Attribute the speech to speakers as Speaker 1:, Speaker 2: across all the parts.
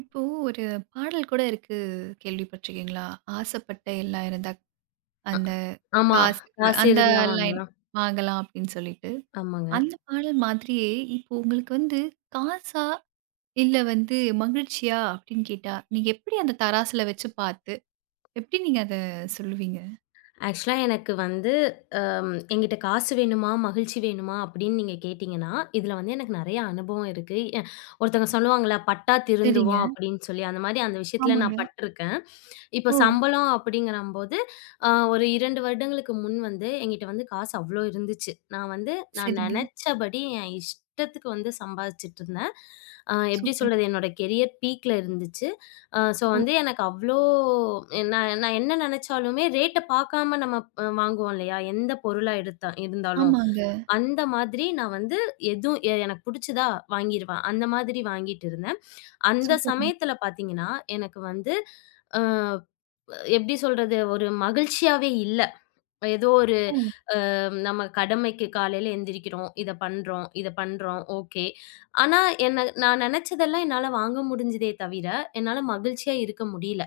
Speaker 1: இப்போ ஒரு பாடல் கூட இருக்கு. கேள்விப்பட்டிருக்கீங்களா? "ஆசைப்பட்ட எல்லாம் இருந்தா அந்த
Speaker 2: ஆமா.
Speaker 1: காசு கூட"
Speaker 2: காசு
Speaker 1: அந்த
Speaker 2: இருந்தா
Speaker 1: லைன்
Speaker 2: வாங்கலாம்.
Speaker 1: "வாங்கலாம்" அப்படின்னு சொல்லிட்டு.
Speaker 2: ஆமாங்க.
Speaker 1: அந்த பாடல் மாதிரியே இப்போ உங்களுக்கு வந்து காசா? இல்ல வந்து மகிழ்ச்சியா? அப்படின்னு கேட்டா, நீங்க எப்படி அந்த தராசுல வச்சு பார்த்து, எப்படி நீங்க அத சொல்லுவீங்க?
Speaker 2: ஆக்சுவலா எனக்கு வந்து என்கிட்ட காசு வேணுமா? மகிழ்ச்சி வேணுமா? அப்படின்னு நீங்க கேட்டீங்கன்னா, இதுல வந்து எனக்கு நெறைய அனுபவம் இருக்கு. ஒருத்தவங்க சொல்லுவாங்கல்ல, "பட்டா
Speaker 1: சரிங்க.
Speaker 2: திருந்துவோம்" அப்படின்னு சொல்லி, அந்த மாரி அந்த விஷயத்துல
Speaker 1: ஆமாங்க.
Speaker 2: நான் பட்டுருக்கேன். இப்ப
Speaker 1: ஓ!
Speaker 2: சம்பளம் அப்படிங்கிறம்போது, ஒரு 2 வருடங்களுக்கு முன் வந்து என்கிட்ட வந்து காசு அவ்ளோ இருந்துச்சு. நான் வந்து நான்
Speaker 1: சரிங்க.
Speaker 2: நெனச்சபடி என் இஷ்டத்துக்கு வந்து சம்பாதிச்சுட்டுருந்தேன். எப்படி
Speaker 1: சூப்பர்.
Speaker 2: சொல்றது? என்னோட கெரியர் பீக்ல இருந்துச்சு. ஸோ
Speaker 1: ஓ!
Speaker 2: வந்து எனக்கு அவ்ளோ நான் நான் என்ன நெனச்சாலுமே ரேட்ட பாக்காம நம்ம வாங்குவோம் இல்லையா? எந்த பொருளா எடுத்தா இருந்தாலும்.
Speaker 1: ஆமாங்க.
Speaker 2: அந்த மாதிரி நான் வந்து எதுவும் எனக்கு புடிச்சதா வாங்கிருவேன். அந்த மாதிரி வாங்கிட்டு இருந்தேன். அந்த
Speaker 1: சூப்பருங்க.
Speaker 2: சமயத்துல பாத்தீங்கன்னா, எனக்கு வந்து அ எப்படி சொல்றது? ஒரு மகிழ்ச்சியாவே இல்ல. ஏதோ ஒரு
Speaker 1: ஓ!
Speaker 2: நம்ம கடமைக்கு காலையில எந்திரிக்கிறோம். இத பண்றோம், இத பண்றோம். ஓகே. ஆனா என்ன நான் நெனச்சதெல்லாம் என்னால வாங்க முடிஞ்சதே தவிர, என்னால மகிழ்ச்சியா இருக்க முடியல.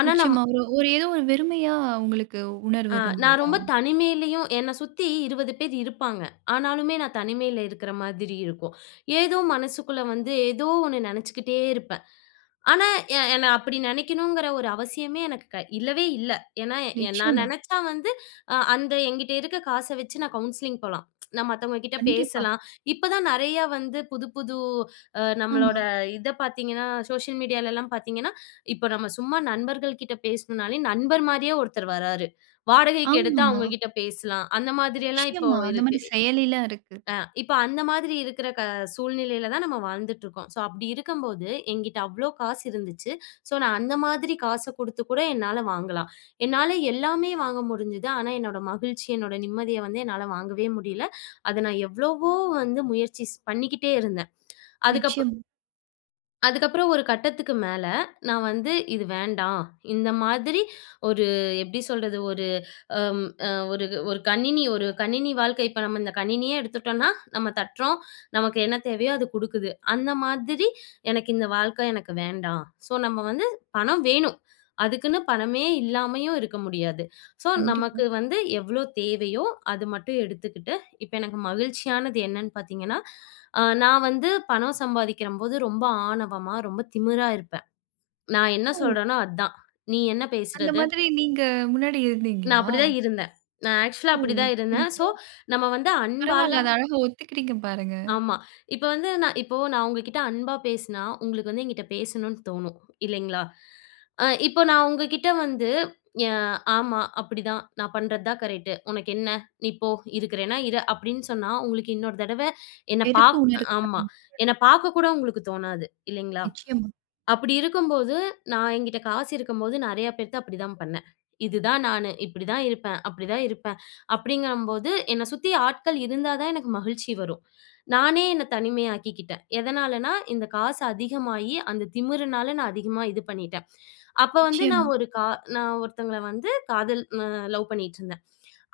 Speaker 2: ஆனா நான்
Speaker 1: நிச்சயமா. ஒரு ஒரு ஏதோ ஒரு வெறுமையா உங்களுக்கு உணர்வு
Speaker 2: ஆ, நான்
Speaker 1: இருந்ததா?
Speaker 2: ரொம்ப தனிமையிலயும் என்னை சுத்தி 20 பேர் இருப்பாங்க. ஆனாலுமே நான் தனிமையில இருக்கிற மாதிரி இருக்கும். ஏதோ மனசுக்குள்ள வந்து ஏதோ ஒண்ணு நினைச்சுக்கிட்டே இருப்பேன். ஆனா, என்ன அப்படி நினைக்கணுங்கிற ஒரு அவசியமே எனக்கு இல்லவே இல்ல. ஏன்னா, எ எ- நான்
Speaker 1: நிச்சயமா.
Speaker 2: நினைச்சா வந்து அந்த என்கிட்ட இருக்க காச வச்சு நான் கவுன்சிலிங் போலாம். நான் மத்தவங்க கிட்ட
Speaker 1: கண்டிப்பா.
Speaker 2: பேசலாம். இப்ப தான் நெறைய வந்து புது புது நம்மளோட
Speaker 1: ஆமா.
Speaker 2: இத பார்த்தீங்கன்னா, சோசியல் மீடியாலலாம் பார்த்தீங்கன்னா, இப்ப நம்ம சும்மா நண்பர்கள் கிட்ட பேசணும்னாலே நண்பர் மாரியே ஒருத்தர் வராரு. வாடகைக்கு எடுத்து
Speaker 1: ஆமாமா.
Speaker 2: அவங்க கிட்ட பேசலாம். அந்த மாதிரி எல்லாம் இப்போ
Speaker 1: நிச்சயமா. அந்த
Speaker 2: இருக்கு.
Speaker 1: மாரி செயலிலாம் இருக்கு.
Speaker 2: அ இப்ப அந்த மாதிரி இருக்கிற சூழ்நிலையில தான் நம்ம வாழ்ந்துட்டுருக்கோம். ஸோ அப்படி இருக்கும்போது என்கிட்ட அவ்ளோ காசு இருந்துச்சு. ஸோ நான் அந்த மாதிரி காச குடுத்து கூட என்னால வாங்கலாம். என்னால எல்லாமே வாங்க முடிஞ்சது. ஆனா என்னோட மகிழ்ச்சி, என்னோட நிம்மதிய வந்து என்னால வாங்கவே முடியல. அத நான் எவ்வளவோ வந்து முயற்சி பண்ணிக்கிட்டே இருந்தேன். அதுக்கப்
Speaker 1: நிச்சயம்.
Speaker 2: அதுக்கப்புறம் ஒரு கட்டத்துக்கு மேல நான் வந்து இது வேண்டாம். இந்த மாதிரி ஒரு எப்படி சொல்றது? ஒரு அம் அ ஒரு ஒரு கணினி வாழ்க்கை இப்ப நம்ம இந்த கணினியே எடுத்துட்டோம்னா, நம்ம தட்டுறோம். நமக்கு என்ன தேவையோ அது குடுக்குது. அந்த மாதிரி எனக்கு இந்த வாழ்க்கை எனக்கு வேண்டாம். ஸோ நம்ம வந்து பணம் வேணும். அதுக்குன்னு பணமே இல்லாமயும் இருக்க முடியாது. ஸோ
Speaker 1: கண்டிப்பா.
Speaker 2: நமக்கு வந்து எவ்ளோ தேவையோ அது மட்டும் எடுத்துக்கிட்டு, இப்ப எனக்கு மகிழ்ச்சியானது என்னன்னு பார்த்தீங்கன்னா, நான் வந்து பணம் சம்பாதிக்கிறம்போது ரொம்ப ஆணவமா, ரொம்ப திமிரா இருப்பேன். நான் என்ன
Speaker 1: ஓ!
Speaker 2: சொல்றேனோ அதான். நீ என்ன
Speaker 1: அந்த
Speaker 2: பேசுறது?
Speaker 1: மாதிரி நீங்க முன்னாடி
Speaker 2: நான்
Speaker 1: இருந்தீங்களா?
Speaker 2: அப்படிதான் இருந்தேன். நான் ஆக்சுவலா
Speaker 1: ஓ!
Speaker 2: அப்படிதான் இருந்தேன். ஸோ,
Speaker 1: சரிங்க.
Speaker 2: நம்ம வந்து அன்பால
Speaker 1: பரவால்ல. அத அழகா ஒத்துக்கிறீங்க பாருங்க.
Speaker 2: ஆமா. இப்ப வந்து நான் இப்போ நான் உங்ககிட்ட அன்பா பேசினா, உங்களுக்கு வந்து என்கிட்ட பேசணும்னு தோணும். இல்லைங்களா? இப்போ நான் உங்ககிட்ட வந்து "எ ஆமா, அப்படிதான். நான் பண்றது தான் கரெக்ட்டு. உனக்கு என்ன? நீ போ. இருக்கிறேன்னா இரு" அப்படின்னு சொன்னா, உங்களுக்கு இன்னொரு தடவ என்ன
Speaker 1: வெறுப்பு உணர்வு தான்.
Speaker 2: ஆமா. என்ன பார்க்க கூட உங்களுக்கு தோணாது. இல்லைங்களா?
Speaker 1: நிச்சயமா,
Speaker 2: அப்படி இருக்கும்போது, நான் என்கிட்ட காசு இருக்கும்போது நெறைய பேர்ட்ட அப்படிதான் பண்ணேன். இதுதான் நானு. இப்படிதான் இருப்பேன். அப்படிதான் இருப்பேன். அப்படிங்கம்போது என்ன சுத்தி ஆட்கள் இருந்தா தான் எனக்கு மகிழ்ச்சி வரும். நானே என்ன தனிமையாக்கிக்கிட்டேன். எதனாலனா, இந்த காசு அதிகமாயி அந்த திமிருனால நான் அதிகமா இது பண்ணிட்டேன். அப்ப வந்து
Speaker 1: நிச்சயம்.
Speaker 2: நான் ஒரு நான் ஒருத்தங்கள வந்து காதல் லவ் பண்ணிட்டுருந்தேன்.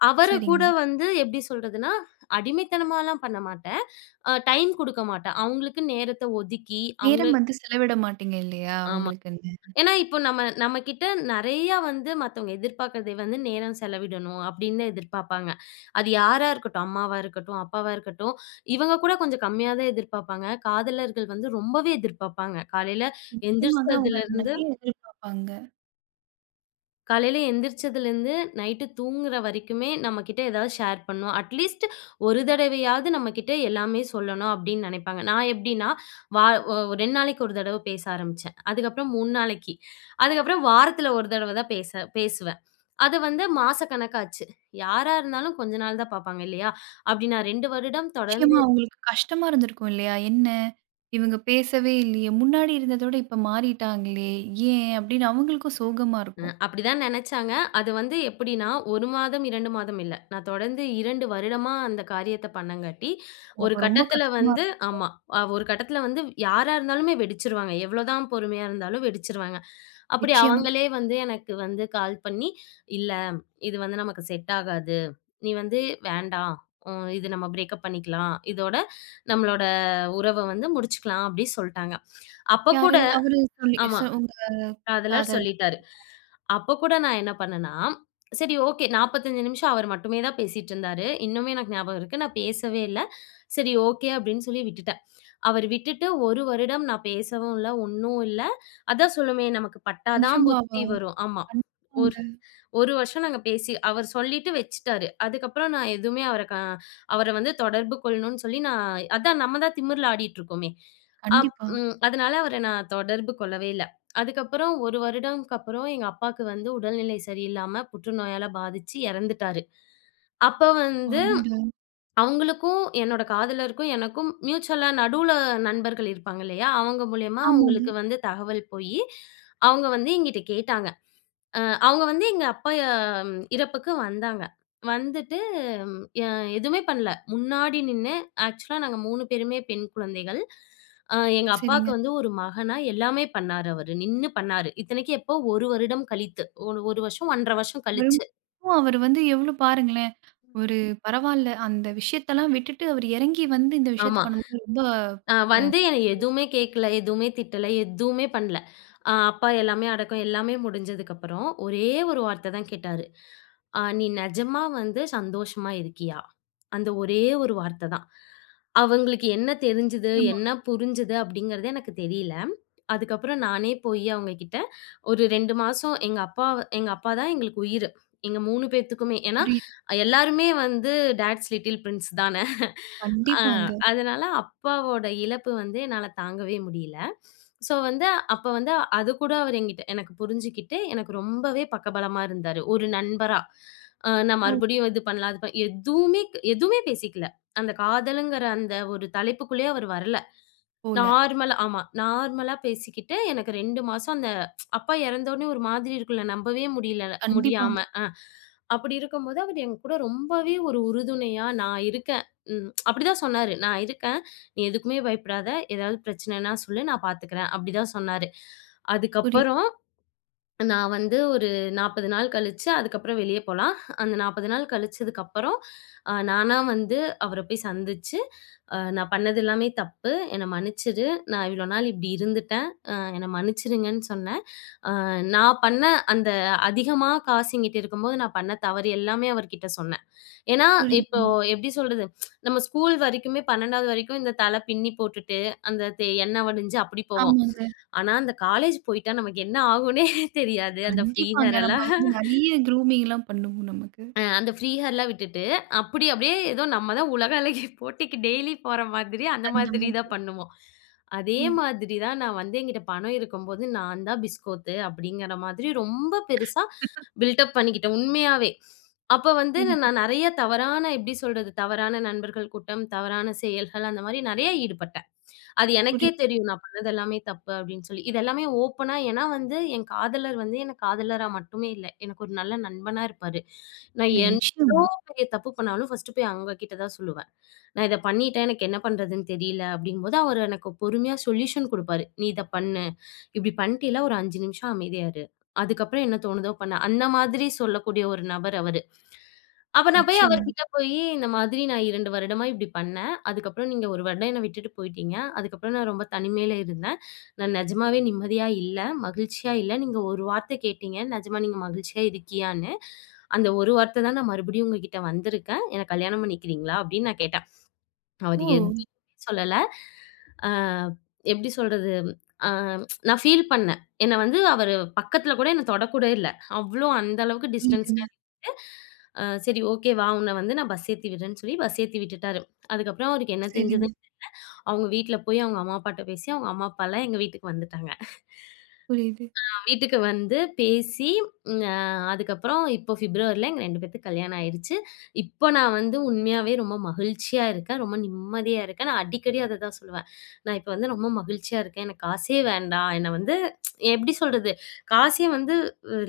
Speaker 2: அவர கூட
Speaker 1: சரிங்க.
Speaker 2: வந்து எப்படி சொல்றதுன்னா, அடிமைத்தனமாலாம் பண்ண மாட்டேன். டைம் குடுக்க மாட்டேன். அவங்களுக்கு நேரத்த ஒதுக்கி அவங்க
Speaker 1: நேரம் வந்து செலவிட மாட்டீங்க இல்லையா?
Speaker 2: ஆமா.
Speaker 1: அவங்களுக்குன்னு.
Speaker 2: ஏன்னா, இப்போ நம்ம நம்மகிட்ட நெறையா வந்து மத்தவங்க எதிர்பார்க்கறதை வந்து நேரம் செலவிடணும் அப்படின்னு தான் எதிர்பார்ப்பாங்க. அது யாரா இருக்கட்டும், அம்மாவா இருக்கட்டும், அப்பாவா இருக்கட்டும், இவங்க கூட கொஞ்சம் கம்மியா தான் எதிர்பார்ப்பாங்க. காதலர்கள் வந்து ரொம்பவே எதிர்பார்ப்பாங்க.
Speaker 1: நிச்சயமாக அவங்க
Speaker 2: எந்திரிச்சதுலருந்து
Speaker 1: நெறைய எதிர்பார்ப்பாங்க.
Speaker 2: காலையில எந்திரிச்சதுலேருந்து நைட்டு தூங்குற வரைக்குமே நம்மக்கிட்ட ஏதாவது ஷேர் பண்ணும். அட்லீஸ்ட் ஒரு தடவையாவது நம்மக்கிட்ட எல்லாமே சொல்லணும் அப்டின்னு நெனைப்பாங்க. நான் எப்டின்னா, வா ஒ 2 நாளைக்கு ஒரு தடவ பேச ஆரம்பிச்சேன். அதுக்கப்புறம் 3 நாளைக்கு. அதுக்கப்புறம் வாரத்துல ஒரு தடவ தான் பேசுவேன். அது வந்து மாசக்கணக்காச்சு. யாரா இருந்தாலும் கொஞ்ச நாள் தான் பாப்பாங்க இல்லையா? அப்டி நான் 2 வருடம் தொடர்ந்து
Speaker 1: நிச்சயமா அவங்களுக்கு கஷ்டமா இருந்திருக்கும் இல்லையா? என்ன இவங்க பேசவே இல்லையே! முன்னாடி இருந்ததோட இப்ப மாறிட்டாங்களே! ஏன்? அப்படின்னு அவங்களுக்கும் சோகமா
Speaker 2: ம்.
Speaker 1: இருக்கும்.
Speaker 2: அப்படிதான் நெனச்சாங்க. அது வந்து எப்படின்னா 1 மாதம், 2 மாதம் இல்ல. நான் தொடர்ந்து 2 வருடமா அந்த காரியத்த பண்ணங்காட்டி, ஒரு
Speaker 1: அப்ப ரொம்ப
Speaker 2: கட்டத்துல
Speaker 1: கஷ்டமா
Speaker 2: வந்து
Speaker 1: இருக்கும்.
Speaker 2: ஆமா. ஒரு கட்டத்துல வந்து யாரா இருந்தாலுமே வெடிச்சுருவாங்க. எவ்வளோதான் பொறுமையா இருந்தாலும் வெடிச்சுருவாங்க. அப்படி
Speaker 1: நிச்சயமா.
Speaker 2: அவங்களே வந்து எனக்கு வந்து கால் பண்ணி, "இல்ல, இது வந்து நமக்கு செட் ஆகாது. நீ வந்து வேண்டாம். இது நம்ம பிரேக்கப் பண்ணிக்கலாம். இதோட நம்மளோட உறவ வந்து முடிச்சுக்கலாம்." அப்படி சொல்ட்டாங்க. அப்ப கூட
Speaker 1: யாரு? அவரு சொல்லி ச
Speaker 2: ஆமா.
Speaker 1: உங்க
Speaker 2: காதலர்
Speaker 1: காதலர்.
Speaker 2: சொல்லிட்டாரு. அப்போ கூட நான் என்ன பண்ணேன்னா, சரி ஓகே 45 நிமிஷம் அவர் மட்டுமே தான் பேசிட்டு இருந்தாரு. இன்னுமே எனக்கு ஞாபகம் இருக்கு. நான் பேசவே இல்ல. சரி ஓகே அப்படின்னு சொல்லி விட்டுட்டேன். அவர் விட்டுட்டு 1 வருடம் நான் பேசவும் இல்ல, ஒண்ணும் இல்ல. அதான் சொல்லுமே நமக்கு பட்டா தான்
Speaker 1: நிஜமாவா?
Speaker 2: புத்தி வரும். ஆமா.
Speaker 1: கண்டிப்பாங்க.
Speaker 2: 1 வருஷம் நாங்க பேசி அவர் சொல்லிட்டு வச்சுட்டாரு. அதுக்கப்புறம் நான் எதுவுமே அவர அவர வந்து தொடர்பு கொள்ளணும்னு சொல்லி நான் அதான் நம்ம தான் திமிர்ல ஆடிட்டு இருக்கோமே. அப்
Speaker 1: கண்டிப்பா.
Speaker 2: அதனால அவர நான் தொடர்பு கொள்ளவே இல்ல. அதுக்கப்புறம் 1 வருடம்க்கு அப்புறம் எங்க அப்பாக்கு வந்து உடல்நிலை சரியில்லாம புற்றுநோயால பாதிச்சு இறந்துட்டாரு. அப்ப வந்து
Speaker 1: அடடா!
Speaker 2: அவங்களுக்கும், என்னோட காதலருக்கும் எனக்கும் மியூச்சுவலா நடுவுல நண்பர்கள் இருப்பாங்க இல்லையா? அவங்க மூலியமா
Speaker 1: ஆமாங்க.
Speaker 2: அவங்களுக்கு வந்து தகவல் போயி, அவங்க வந்து என்கிட்ட கேட்டாங்க. அ அவங்க வந்து எங்க அப்பா இறப்புக்கு வந்தாங்க. வந்துட்டு ம், எ எதுவுமே பண்ணல. முன்னாடி நின்னு ஆக்சுவலா நாங்க 3 பேருமே பெண் குழந்தைகள். எங்க அப்பாவுக்கு
Speaker 1: சரிங்க.
Speaker 2: வந்து ஒரு மகனா எல்லாமே பண்ணாரு அவரு. நின்னு பண்ணாரு. இத்தனைக்கும் எப்போ 1 வருடம் கழித்து. ஒரு 1 வருஷம் 1 1/2 வருஷம் கழிச்சு.
Speaker 1: அவரு வந்து எவ்ளோ பாருங்களேன், ஒரு பரவால்ல. அந்த விஷயத்தெல்லாம் விட்டுட்டு அவரு எறங்கி வந்து இந்த விஷயத்த
Speaker 2: ஆமா.
Speaker 1: பண்ணும்போது ரொம்ப அ
Speaker 2: வந்து என்ன
Speaker 1: நல்ல
Speaker 2: எதுவுமே
Speaker 1: விஷயம்.
Speaker 2: கேட்கல, எதுவுமே திட்டல, எதுவுமே பண்ணல. அப்பா எல்லாமே அடக்கம் எல்லாமே முடிஞ்சதுக்கப்புறம், ஒரே ஒரு வார்த்த தான் கேட்டாரு. நீ நெஜமா வந்து சந்தோஷமா இருக்கியா?" அந்த ஒரே ஒரு வார்த்த தான். அவங்களுக்கு என்ன தெரிஞ்சது,
Speaker 1: நிச்சயமா.
Speaker 2: என்ன புரிஞ்சது அப்படிங்கிறது எனக்கு தெரியல. அதுக்கப்புறம் நானே போய் அவங்க கிட்ட ஒரு 2 மாசம் எங்க அப்பா தான் எங்களுக்கு உயிரு. எங்க 3 பேத்துக்குமே. ஏன்னா
Speaker 1: புரியுது.
Speaker 2: எல்லாருமே வந்து டாட்ஸ் லிட்டில் பிரின்ஸ் தானே. ஆ
Speaker 1: கண்டிப்பாங்க.
Speaker 2: அதனால அப்பாவோட இழப்பு வந்து என்னால தாங்கவே முடியல. ஸோ வந்து அப்ப வந்து அதுக்கூட அவரு என்கிட்ட எனக்கு புரிஞ்சுகிட்டு, எனக்கு ரொம்பவே பக்கபலமா இருந்தாரு. ஒரு நண்பரா. நான்
Speaker 1: ஓ!
Speaker 2: மறுபடியும் இது பண்ணலாம், அது பண் எதுவுமே எதுவுமே பேசிக்கல. அந்த காதலுங்கிற அந்த ஒரு தலைப்புக்குள்ளயே அவர் வரல.
Speaker 1: போல.
Speaker 2: நார்மலா ஆமா. நார்மலா பேசிக்கிட்டு, எனக்கு 2 மாசம் அந்த அப்பா இறந்தோனே ஒரு மாதிரி இருக்கும்ல, நம்பவே முடியல
Speaker 1: கண்டிப்பாங்க.
Speaker 2: முடியாம. அப்படி இருக்கும்போது, அவரு என் கூட ரொம்பவே ஒரு உறுதுணையா, "நான் இருக்கேன்." அப்படிதான் சொன்னாரு. "நான் இருக்கேன். நீ எதுக்குமே பயப்படாத. ஏதாவது பிரச்சனைன்னா சொல்லு, நான் பார்த்துக்கிறேன்." அப்படிதான் சொன்னாரு.
Speaker 1: புரியுது,
Speaker 2: அதுக்கப்புறம் நான் வந்து ஒரு 40 நாள் கழிச்சு, அதுக்கப்புறம் வெளிய போலாம். அந்த 40 நாள் கழிச்சதுக்கப்புறம், நானா வந்து அவர போய் சந்திச்சு, நான் பண்ணது எல்லாமே தப்பு. என்ன மன்னிச்சிடு. நான் இவ்ளோ நாள் இப்டி இருந்துட்டேன். என்ன மன்னிச்சிடுங்கன்னு சொன்னேன். அ நான் பண்ண அந்த அதிகமா காசு என்கிட்ட இருக்கும்போது, நான் பண்ண தவறு எல்லாமே அவர்கிட்ட சொன்னேன்." ஏன்னா, இப்போ
Speaker 1: புரியுதுங்க.
Speaker 2: எப்டி சொல்றது? நம்ம ஸ்கூல் வரைக்குமே 12வது வரைக்கும் இந்த தல பின்னி போட்டுட்டு, அந்த எண்ணெய் வடிஞ்சு அப்டி போவோம்.
Speaker 1: ஆமாங்க.
Speaker 2: ஆனா, அந்த காலேஜ் போயிட்டா நமக்கு என்ன ஆகும்னே தெரியாது. அந்த ஃப்ரீ
Speaker 1: கண்டிப்பாங்க.
Speaker 2: ஹேர்
Speaker 1: நம்ம
Speaker 2: எல்லாம்
Speaker 1: வந்து நெறைய க்ரூமிங்லாம் பண்ணுவோம் நமக்கு.
Speaker 2: அந்த ஃப்ரீ ஹேர்லாம் விட்டுட்டு, அப்படி அப்படியே ஏதோ நம்ம தான் உலக அழகி போட்டிக்கு டெய்லி போற மாதிரி, அந்த
Speaker 1: அந்த
Speaker 2: மாதிரி தான்
Speaker 1: மாதிரி.
Speaker 2: பண்ணுவோம். அதே
Speaker 1: ஓ!
Speaker 2: மாதிரி தான் நான் வந்து என்கிட்ட பணம் இருக்கும்போது, நான் தான் பிஸ்கோத்து அப்படிங்கிற மாதிரி ரொம்ப பெருசா பில்டப் பண்ணிக்கிட்டேன் உண்மையாவே. அப்ப வந்து
Speaker 1: சரிங்க.
Speaker 2: நான் நெறைய தவறான எப்படி சொல்றது? தவறான நண்பர்கள் கூட்டம், தவறான செயல்கள் அந்த மாரி நெறைய ஈடுபட்டேன். அது எனக்கே
Speaker 1: புரியுது.
Speaker 2: தெரியும். நான் பண்ணது எல்லாமே தப்பு அப்டின்னு சொல்லி. இது எல்லாமே ஓப்பனா ஏன்னா வந்து என் காதலர் வந்து எனக்கு காதலரா மட்டுமே இல்ல. எனக்கு ஒரு நல்ல நண்பனா இருப்பாரு. நான்
Speaker 1: இல்ல
Speaker 2: என்
Speaker 1: நிச்சயமா,
Speaker 2: பெரிய தப்பு பண்ணாலும் ஃபர்ஸ்ட்டு போய் அவங்க கிட்ட தான் சொல்லுவேன். நான் இத பண்ணிட்டேன். எனக்கு என்ன பண்றதுன்னு தெரியல அப்படிங்கும்போது, அவரு எனக்கு பொறுமையா சொல்யூஷன் குடுப்பாரு. "நீ இத பண்ணு. இப்படி பண்ணிட்டீல்ல ஒரு 5 நிமிஷம் அமைதியா இரு. அதுக்கப்புறம் என்ன தோணுதோ பண்ணு." அந்த மாதிரி சொல்லக்கூடிய ஒரு நபர் அவரு. அப்ப நான் போய்
Speaker 1: நிச்சயமா.
Speaker 2: அவர்கிட்ட போயி, "இந்த மாதிரி நான் 2 வருடமா இப்படி பண்ணேன். அதுக்கப்புறம் நீங்க 1 வருடம் என்ன விட்டுட்டு போயிட்டீங்க. அதுக்கப்புறம் நான் ரொம்ப தனிமையில இருந்தேன். நான் நெஜமாவே நிம்மதியா இல்ல. மகிழ்ச்சியா இல்ல. நீங்க ஒரு வார்த்த கேட்டீங்க. நெஜமா நீங்க மகிழ்ச்சியா இருக்கியான்னு. அந்த ஒரு வார்த்த தான் நான் மறுபடியும் உங்ககிட்ட வந்திருக்கேன். என்ன கல்யாணம் பண்ணிக்கிறீங்களா? அப்படின்னு நான் கேட்டேன். அவரு
Speaker 1: ஓ!
Speaker 2: எதுவுமே சொல்லல. அ எப்படி சொல்றது? அ நான் ஃபீல் பண்ணேன். என்ன வந்து அவரு பக்கத்துல கூட என்ன தொடக்கூட இல்ல. அவ்ளோ அந்த அளவுக்கு
Speaker 1: புரியுதுங்க.
Speaker 2: டிஸ்டன்ஸ்ல இருந்துட்டு, சரி ஓகே வா! உன்ன வந்து நான் பஸ் ஏத்தி விடுறேன்னு சொல்லி பஸ் ஏத்தி விட்டுட்டாரு. அதுக்கப்புறம் அவருக்கு என்ன தெரிஞ்சது?
Speaker 1: சரிங்க.
Speaker 2: அவங்க வீட்ல போய் அவங்க அம்மா, அப்பாட்ட பேசி அவங்க அம்மா, அப்பாலாம் எங்க வீட்டுக்கு வந்துட்டாங்க.
Speaker 1: புரியுது.
Speaker 2: வீட்டுக்கு வந்து பேசி, ம் அ அதுக்கப்புறம் இப்போ பிப்ரவரில எங்க 2 பேத்துக்கு கல்யாணம் ஆயிடுச்சு. இப்போ நான் வந்து உண்மையாவே ரொம்ப மகிழ்ச்சியா இருக்கேன். ரொம்ப நிம்மதியா இருக்கேன். நான் அடிக்கடி அத தான் சொல்லுவேன். நான் இப்ப வந்து ரொம்ப மகிழ்ச்சியா இருக்கேன். எனக்கு காசே வேண்டாம். என்ன வந்து எப்படி சொல்றது? காசே வந்து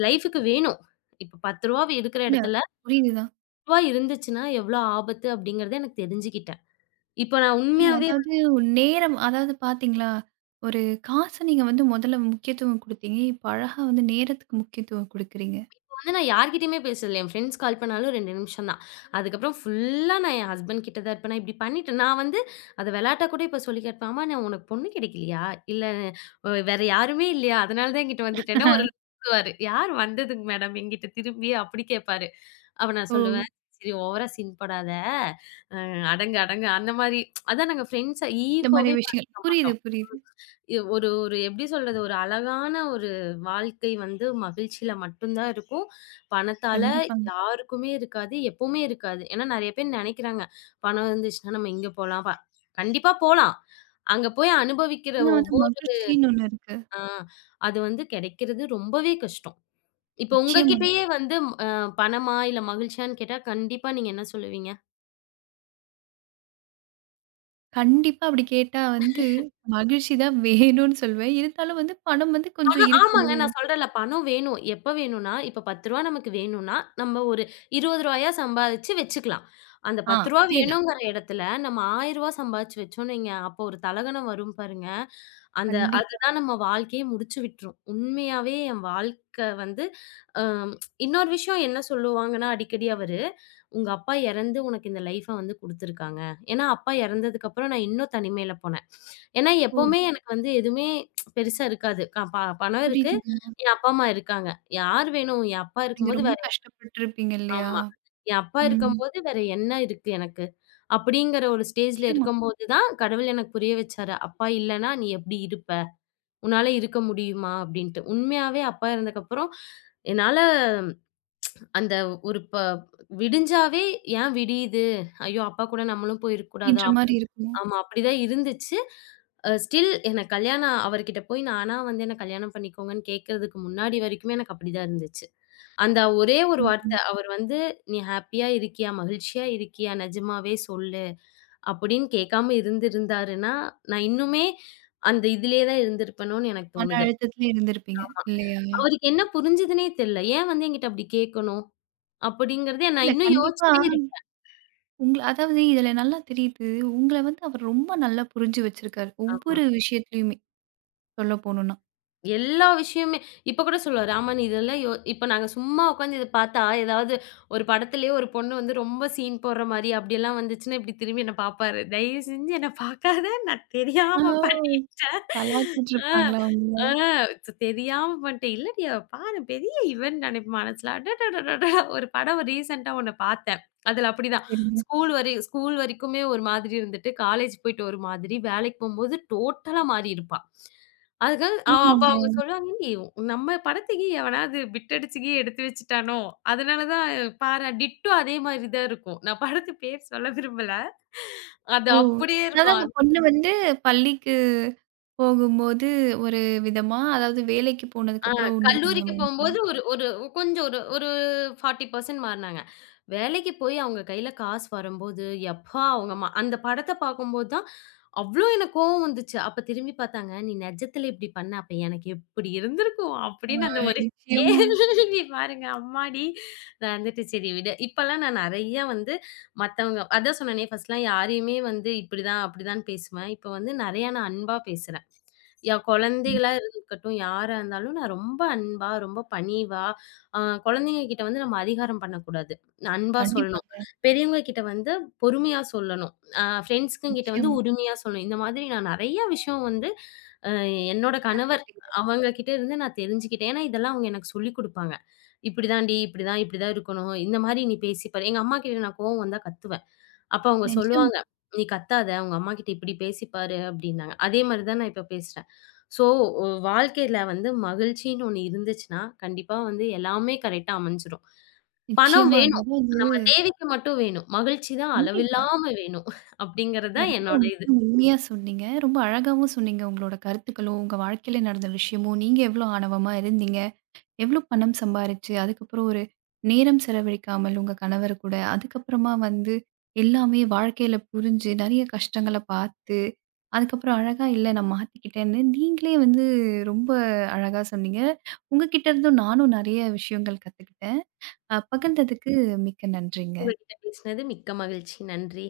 Speaker 2: லைஃப்க்கு வேணும். இப்ப ரூ. 10 இருக்கிற
Speaker 1: இல்ல
Speaker 2: இடத்துல ரூ.
Speaker 1: புரியுதுதான்.
Speaker 2: 10 இருந்துச்சுன்னா எவ்வளோ ஆபத்து அப்படிங்கிறத எனக்கு தெரிஞ்சுக்கிட்டேன். இப்ப நான்
Speaker 1: இல்ல
Speaker 2: உண்மையாவே
Speaker 1: அதாவது ஒரு நேரம் அதாவது பார்த்தீங்களா, ஒரு காச நீங்க வந்து முதல்ல முக்கியத்துவம் குடுத்தீங்க. இப்ப அழகா வந்து நேரத்துக்கு முக்கியத்துவம் குடுக்குறீங்க.
Speaker 2: வந்து நான் யார்கிட்டயுமே பேசல. என் ஃப்ரெண்ட்ஸ் கால் பண்ணாலும் 2 நிமிஷம் தான். அதுக்கப்புறம் ஃபுல்லா நான் என் ஹஸ்பண்ட் கிட்ட தான் இருப்பேன். நான் இப்படி பண்ணிட்டேன். நான் வந்து அத வெளாட்டா கூட இப்ப சொல்லி கேட்பேன். "அம்மா நான் உனக்கு பொண்ணு கிடைக்கலையா? இல்ல வேற யாருமே இல்லையா? அதனால தான் என்கிட்ட வந்துட்டேன்னா" ஒரு look சொல்லுவாரு. "யார் வந்ததுங்க மேடம் என்கிட்ட திரும்பி?" அப்படி கேட்பாரு. அப்ப நான்
Speaker 1: ஓ!
Speaker 2: சொல்லுவேன், "சரி ஓவரா சீன் போடாத. அ அடங்கு, அடங்கு." அந்த மாரி அதான் நாங்க ஃப்ரெண்ட்ஸா
Speaker 1: இந்த மாரி
Speaker 2: ஈகோவே
Speaker 1: விஷயங்கள்.
Speaker 2: பாத்துக்க
Speaker 1: புரியுது,
Speaker 2: மாட்டோம்.
Speaker 1: புரியுது.
Speaker 2: ஒரு ஒரு எப்படி சொல்றது? ஒரு அழகான ஒரு வாழ்க்கை வந்து மகிழ்ச்சியில மட்டும் தான் இருக்கும். பணத்தால
Speaker 1: கண்டிப்பாங்க.
Speaker 2: யாருக்குமே இருக்காது. எப்பவுமே இருக்காது. ஏன்னா நெறைய பேர் நெனைக்கிறாங்க. பணம் இருந்துச்சுன்னா நம்ம இங்க போலாம். கண்டிப்பா போலாம். அங்க போய் அனுபவிக்கிற
Speaker 1: ஆனா
Speaker 2: ஒவ்
Speaker 1: வந்து மகிழ்ச்சின்னு ஒண்ணு இருக்கு.
Speaker 2: ஆ அது வந்து கெடைக்கிறது ரொம்பவே கஷ்டம். இப்ப
Speaker 1: நிச்சயமா.
Speaker 2: உங்ககிட்டயே வந்து ம், அ பணமா? இல்ல மகிழ்ச்சியான்னு கேட்டா கண்டிப்பா நீங்க என்ன சொல்லுவீங்க?
Speaker 1: கண்டிப்பா அப்படி கேட்டா வந்து மகிழ்ச்சி தான் வேணும்னு சொல்வேன். இருந்தாலும் வந்து பணம் வந்து
Speaker 2: ஆனா
Speaker 1: கொஞ்சம்
Speaker 2: ஆமாங்க.
Speaker 1: இருக்கணும்.
Speaker 2: நான் சொல்றேன்ல பணம் வேணும். எப்ப வேணும்னா, இப்ப ரூ. 10 நமக்கு வேணும்னா, நம்ம ஒரு ரூ. 20 சம்பாதிச்சு வச்சுக்கலாம். அந்த ரூ.
Speaker 1: ஆ,
Speaker 2: 10
Speaker 1: அதேதான்.
Speaker 2: வேணுங்கிற இடத்துல நம்ம ரூ. 1000 சம்பாதிச்சு வச்சோம்னு வைங்க, அப்போ ஒரு தலகனம் வரும் பாருங்க. அந்த
Speaker 1: கண்டிப்பா.
Speaker 2: அதுதான் நம்ம வாழ்க்கையே முடிச்சு விட்டுரும். உண்மையாவே என் வாழ்க்கை வந்து அ இன்னொரு விஷயம் என்ன சொல்லுவாங்கன்னா, அடிக்கடி அவரு, "உங்க அப்பா இறந்து உனக்கு இந்த லைஃப வந்து குடுத்துருக்காங்க." ஏன்னா, அப்பா இறந்ததுக்கப்புறம் நான் இன்னும் தனிமையில போனேன். ஏன்னா
Speaker 1: ஓ!
Speaker 2: எப்பவுமே எனக்கு வந்து எதுவுமே பெருசா இருக்காது. க ப பணம் இருக்கு.
Speaker 1: புரியுதுங்க.
Speaker 2: என் அப்பா, அம்மா இருக்காங்க. யார் வேணும்? என் அப்பா
Speaker 1: நீங்க
Speaker 2: இருக்கும்போது
Speaker 1: ரொம்ப
Speaker 2: வேற
Speaker 1: கஷ்டப்பட்டுருப்பீங்க இல்லையா?
Speaker 2: ஆமா. என் அப்பா
Speaker 1: ம்.
Speaker 2: இருக்கும்போது வேற என்ன இருக்கு எனக்கு? அப்படிங்கிற ஒரு ஸ்டேஜ்ல
Speaker 1: நிச்சயமா.
Speaker 2: இருக்கும்போது தான் கடவுள் எனக்கு புரிய வச்சாரு. அப்பா இல்லன்னா நீ எப்படி இருப்ப? உன்னால இருக்க முடியுமா? அப்படின்ட்டு. உண்மையாவே அப்பா இறந்ததுக்கப்புறம் என்னால அந்த ஒரு ப விடிஞ்சாவே ஏன் விடியுது? ஐயோ! அப்பா கூட நம்மளும் போயிருக்க கூடாதா?
Speaker 1: அப்படின்ற
Speaker 2: அப்படி
Speaker 1: மாரி இருக்குமோ?
Speaker 2: ஆமா. அப்படிதான் இருந்துச்சு. ஸ்டில் எனக்கு கல்யாணம் அவர்கிட்ட போய் நானா வந்து என்ன கல்யாணம் பண்ணிக்கோங்கன்னு கேட்கறதுக்கு முன்னாடி வரைக்குமே எனக்கு அப்படிதான் இருந்துச்சு. அந்த ஒரே ஒரு வார்த்தை
Speaker 1: புரியுதுங்க.
Speaker 2: அவர் வந்து, "நீ ஹேப்பியா இருக்கியா? மகிழ்ச்சியா இருக்கியா? நிஜமாவே சொல்லு." அப்படின்னு கேட்காம இருந்திருந்தாருன்னா, நான் இன்னுமே அந்த இதிலேயே தான் இருந்திருப்பேனோன்னு எனக்கு
Speaker 1: மன
Speaker 2: தோணுது.
Speaker 1: அழுத்தத்திலே இருந்திருப்பீங்க. இல்லையா?
Speaker 2: அவருக்கு என்ன புரிஞ்சுதுன்னே தெரியல. ஏன் வந்து என்கிட்ட அப்படி கேட்கணும்? அப்படிங்கிறதே நான்
Speaker 1: இல்ல
Speaker 2: இன்னும்
Speaker 1: கண்டிப்பா
Speaker 2: யோசிச்சுட்டே இருப்பேன்.
Speaker 1: உங்கள அதாவது இதுல நல்லா தெரியுது. உங்கள வந்து அவர் ரொம்ப நல்லா புரிஞ்சு வச்சிருக்காரு.
Speaker 2: ஆமா.
Speaker 1: ஒவ்வொரு விஷயத்துலயுமே சொல்ல போணும்னா.
Speaker 2: எல்லா விஷயமே இப்ப கூட சொல்லுவாரு. ஆமா நீ இதெல்லாம் இப்ப நாங்க சும்மா உட்காந்து இத பார்த்தா, ஏதாவது ஒரு படத்திலேயே ஒரு பொண்ணு வந்து ரொம்ப சீன் போடுற மாரி அப்படியெல்லாம் வந்துச்சுன்னா, இப்படி திரும்பி என்ன பார்ப்பாரு. தயவு செஞ்சு என்ன பார்க்காத நான்
Speaker 1: ஆ,
Speaker 2: தெரியாம பண்ணிட்டேன்.
Speaker 1: கலாய்ச்சிட்டு
Speaker 2: ஆ.
Speaker 1: இருப்பாங்களா
Speaker 2: ஆ
Speaker 1: உங்கள?
Speaker 2: து தெரியாம பண்ணிட்டேன். "இல்லடி அவ பாரு பெரிய ஈவென்ட் நினைப்பு மனசுல. அடடடடடா!" ஒரு படம் ரீசென்ட்டா ஒண்ணு பார்த்தேன். அதுல அப்படிதான்.
Speaker 1: சரிங்க.
Speaker 2: ஸ்கூல் வரைக்குமே ஒரு மாதிரி இருந்துட்டு, காலேஜ் போயிட்டு ஒரு மாதிரி, வேலைக்கு போம்போது டோட்டலா மாறியிருப்பா. அதுக்காக அப்ப
Speaker 1: ஆமாங்க.
Speaker 2: அவங்க சொல்லுவாங்க, "ஏண்டி நம்ம படத்துக்கு எவனாவது பிட் அடிச்சுக்கி எடுத்து வச்சுட்டானோ, அதனால தான் பாரேன்" டிட்டோ அதே மாதிரி தான் இருக்கும். நான் படத்து பேர் சொல்ல விரும்பல. அது
Speaker 1: ஓ!
Speaker 2: அப்படியே
Speaker 1: அதாவது அந்த
Speaker 2: இருக்கும்.
Speaker 1: பொண்ணு வந்து பள்ளிக்கு போகும்போது ஒரு விதமா, அதாவது வேலைக்கு
Speaker 2: ஆ
Speaker 1: போனதுக்கப்புறம் இன்னொரு
Speaker 2: கல்லூரிக்கு
Speaker 1: விதமா.
Speaker 2: போம்போது ஒரு ஒரு கொஞ்சம் ஒரு ஒரு 40% மாறுனாங்க. வேலைக்கு போய் அவங்க கையில காசு வரும்போது, யப்பா! அவங்க அந்த படத்த பார்க்கும்போது தான் அவ்ளோ எனக்கு கோவம் வந்துச்சு. அப்ப திரும்பி பார்த்தாங்க, "நீ நெஜத்துல இப்படி பண்ண, அப்ப எனக்கு எப்படி இருந்திருக்கும்?"
Speaker 1: ஆ,
Speaker 2: அப்படின்னு அந்த
Speaker 1: ம்.
Speaker 2: ஒரு
Speaker 1: நிச்சயமா.
Speaker 2: கேள்வி பாருங்க. அம்மாடி! நான் வந்துட்டு சரி விடு. இப்பலாம் நான் நெறையா வந்து மத்தவங்க அதான் சொன்னேனே ஃபர்ஸ்ட்லாம் யாரையுமே வந்து இப்படிதான், அப்படிதான் பேசுவேன். இப்ப வந்து நெறையா நான் அன்பா பேசுறேன். என் குழந்தைகள இருக்கட்டும், யாரா இருந்தாலும் நான் ரொம்ப அன்பா, ரொம்ப பணிவா, அ குழந்தைங்க கிட்ட வந்து நம்ம அதிகாரம் பண்ணக்கூடாது. அன்பா சொல்லணும்.
Speaker 1: கண்டிப்பாங்க.
Speaker 2: பெரியவங்க கிட்ட வந்து பொறுமையா சொல்லணும். ஃப்ரெண்ட்ஸ்ங்க கிட்ட வந்து
Speaker 1: நிச்சயமா.
Speaker 2: உரிமையா சொல்லணும். இந்த மாதிரி நான் நெறைய விஷயம் வந்து அ என்னோட கணவர்
Speaker 1: கத்துக்கிட்டீங்க.
Speaker 2: அவங்க கிட்ட இருந்து நான் தெரிஞ்சுக்கிட்டேன். ஏன்னா, இதெல்லாம் அவங்க எனக்கு சொல்லிக் குடுப்பாங்க. "இப்படிதான்டி, இப்படிதான் இப்படிதான் இருக்கணும். இந்த மாரி நீ பேசிப்பாரு." எங்க அம்மா கிட்ட நான் கோவம் வந்தா கத்துவேன். அப்ப அவங்க
Speaker 1: நிஜம்.
Speaker 2: சொல்லுவாங்க, "நீ கத்தாத. உங்க அம்மாகிட்ட இப்படி பேசி பாரு" அப்படின்னாங்க. அதே மாரி தான் நான் இப்ப பேசுறேன். ஸோ வாழ்க்கையில வந்து மகிழ்ச்சின்னு ஒண்ணு இருந்துச்சுன்னா, கண்டிப்பா வந்து எல்லாமே கரெக்ட்டா அமைஞ்சிரும். பணம்
Speaker 1: நிச்சயமாங்க.
Speaker 2: வேணும்.
Speaker 1: அதாவது
Speaker 2: நம்ம தேவைக்கு மட்டும் வேணும். மகிழ்ச்சி தான்
Speaker 1: கண்டிப்பா.
Speaker 2: அளவில்லாம வேணும். அப்படிங்கிறது
Speaker 1: இல்ல
Speaker 2: தான்
Speaker 1: ரொம்ப
Speaker 2: என்னோட இது.
Speaker 1: முற்றிலும் உண்மையா சொன்னீங்க. ரொம்ப அழகாவும் சொன்னீங்க. உங்களோட கருத்துக்களும், உங்க வாழ்க்கையில நடந்த விஷயமும், நீங்க எவ்ளோ ஆணவமா இருந்தீங்க, எவ்ளோ பணம் சம்பாரிச்சு, அதுக்கப்புறம் ஒரு நேரம் செலவழிக்காமல் உங்க கணவர் கூட, அதுக்கப்புறமா வந்து எல்லாமே வாழ்க்கையில புரிஞ்சு, நெறைய கஷ்டங்கள பார்த்து, அதுக்கப்புறம் அழகா இல்ல நான் மாத்திக்கிட்டேன்னு நீங்களே வந்து ரொம்ப அழகா சொன்னீங்க. உங்ககிட்ட இருந்தும் நானும் நெறைய விஷயங்கள் கத்துக்கிட்டேன். பகிர்ந்ததுக்கு மிக்க நன்றிங்க.
Speaker 2: உங்ககிட்ட பேசினது மிக்க மகிழ்ச்சி. நன்றி.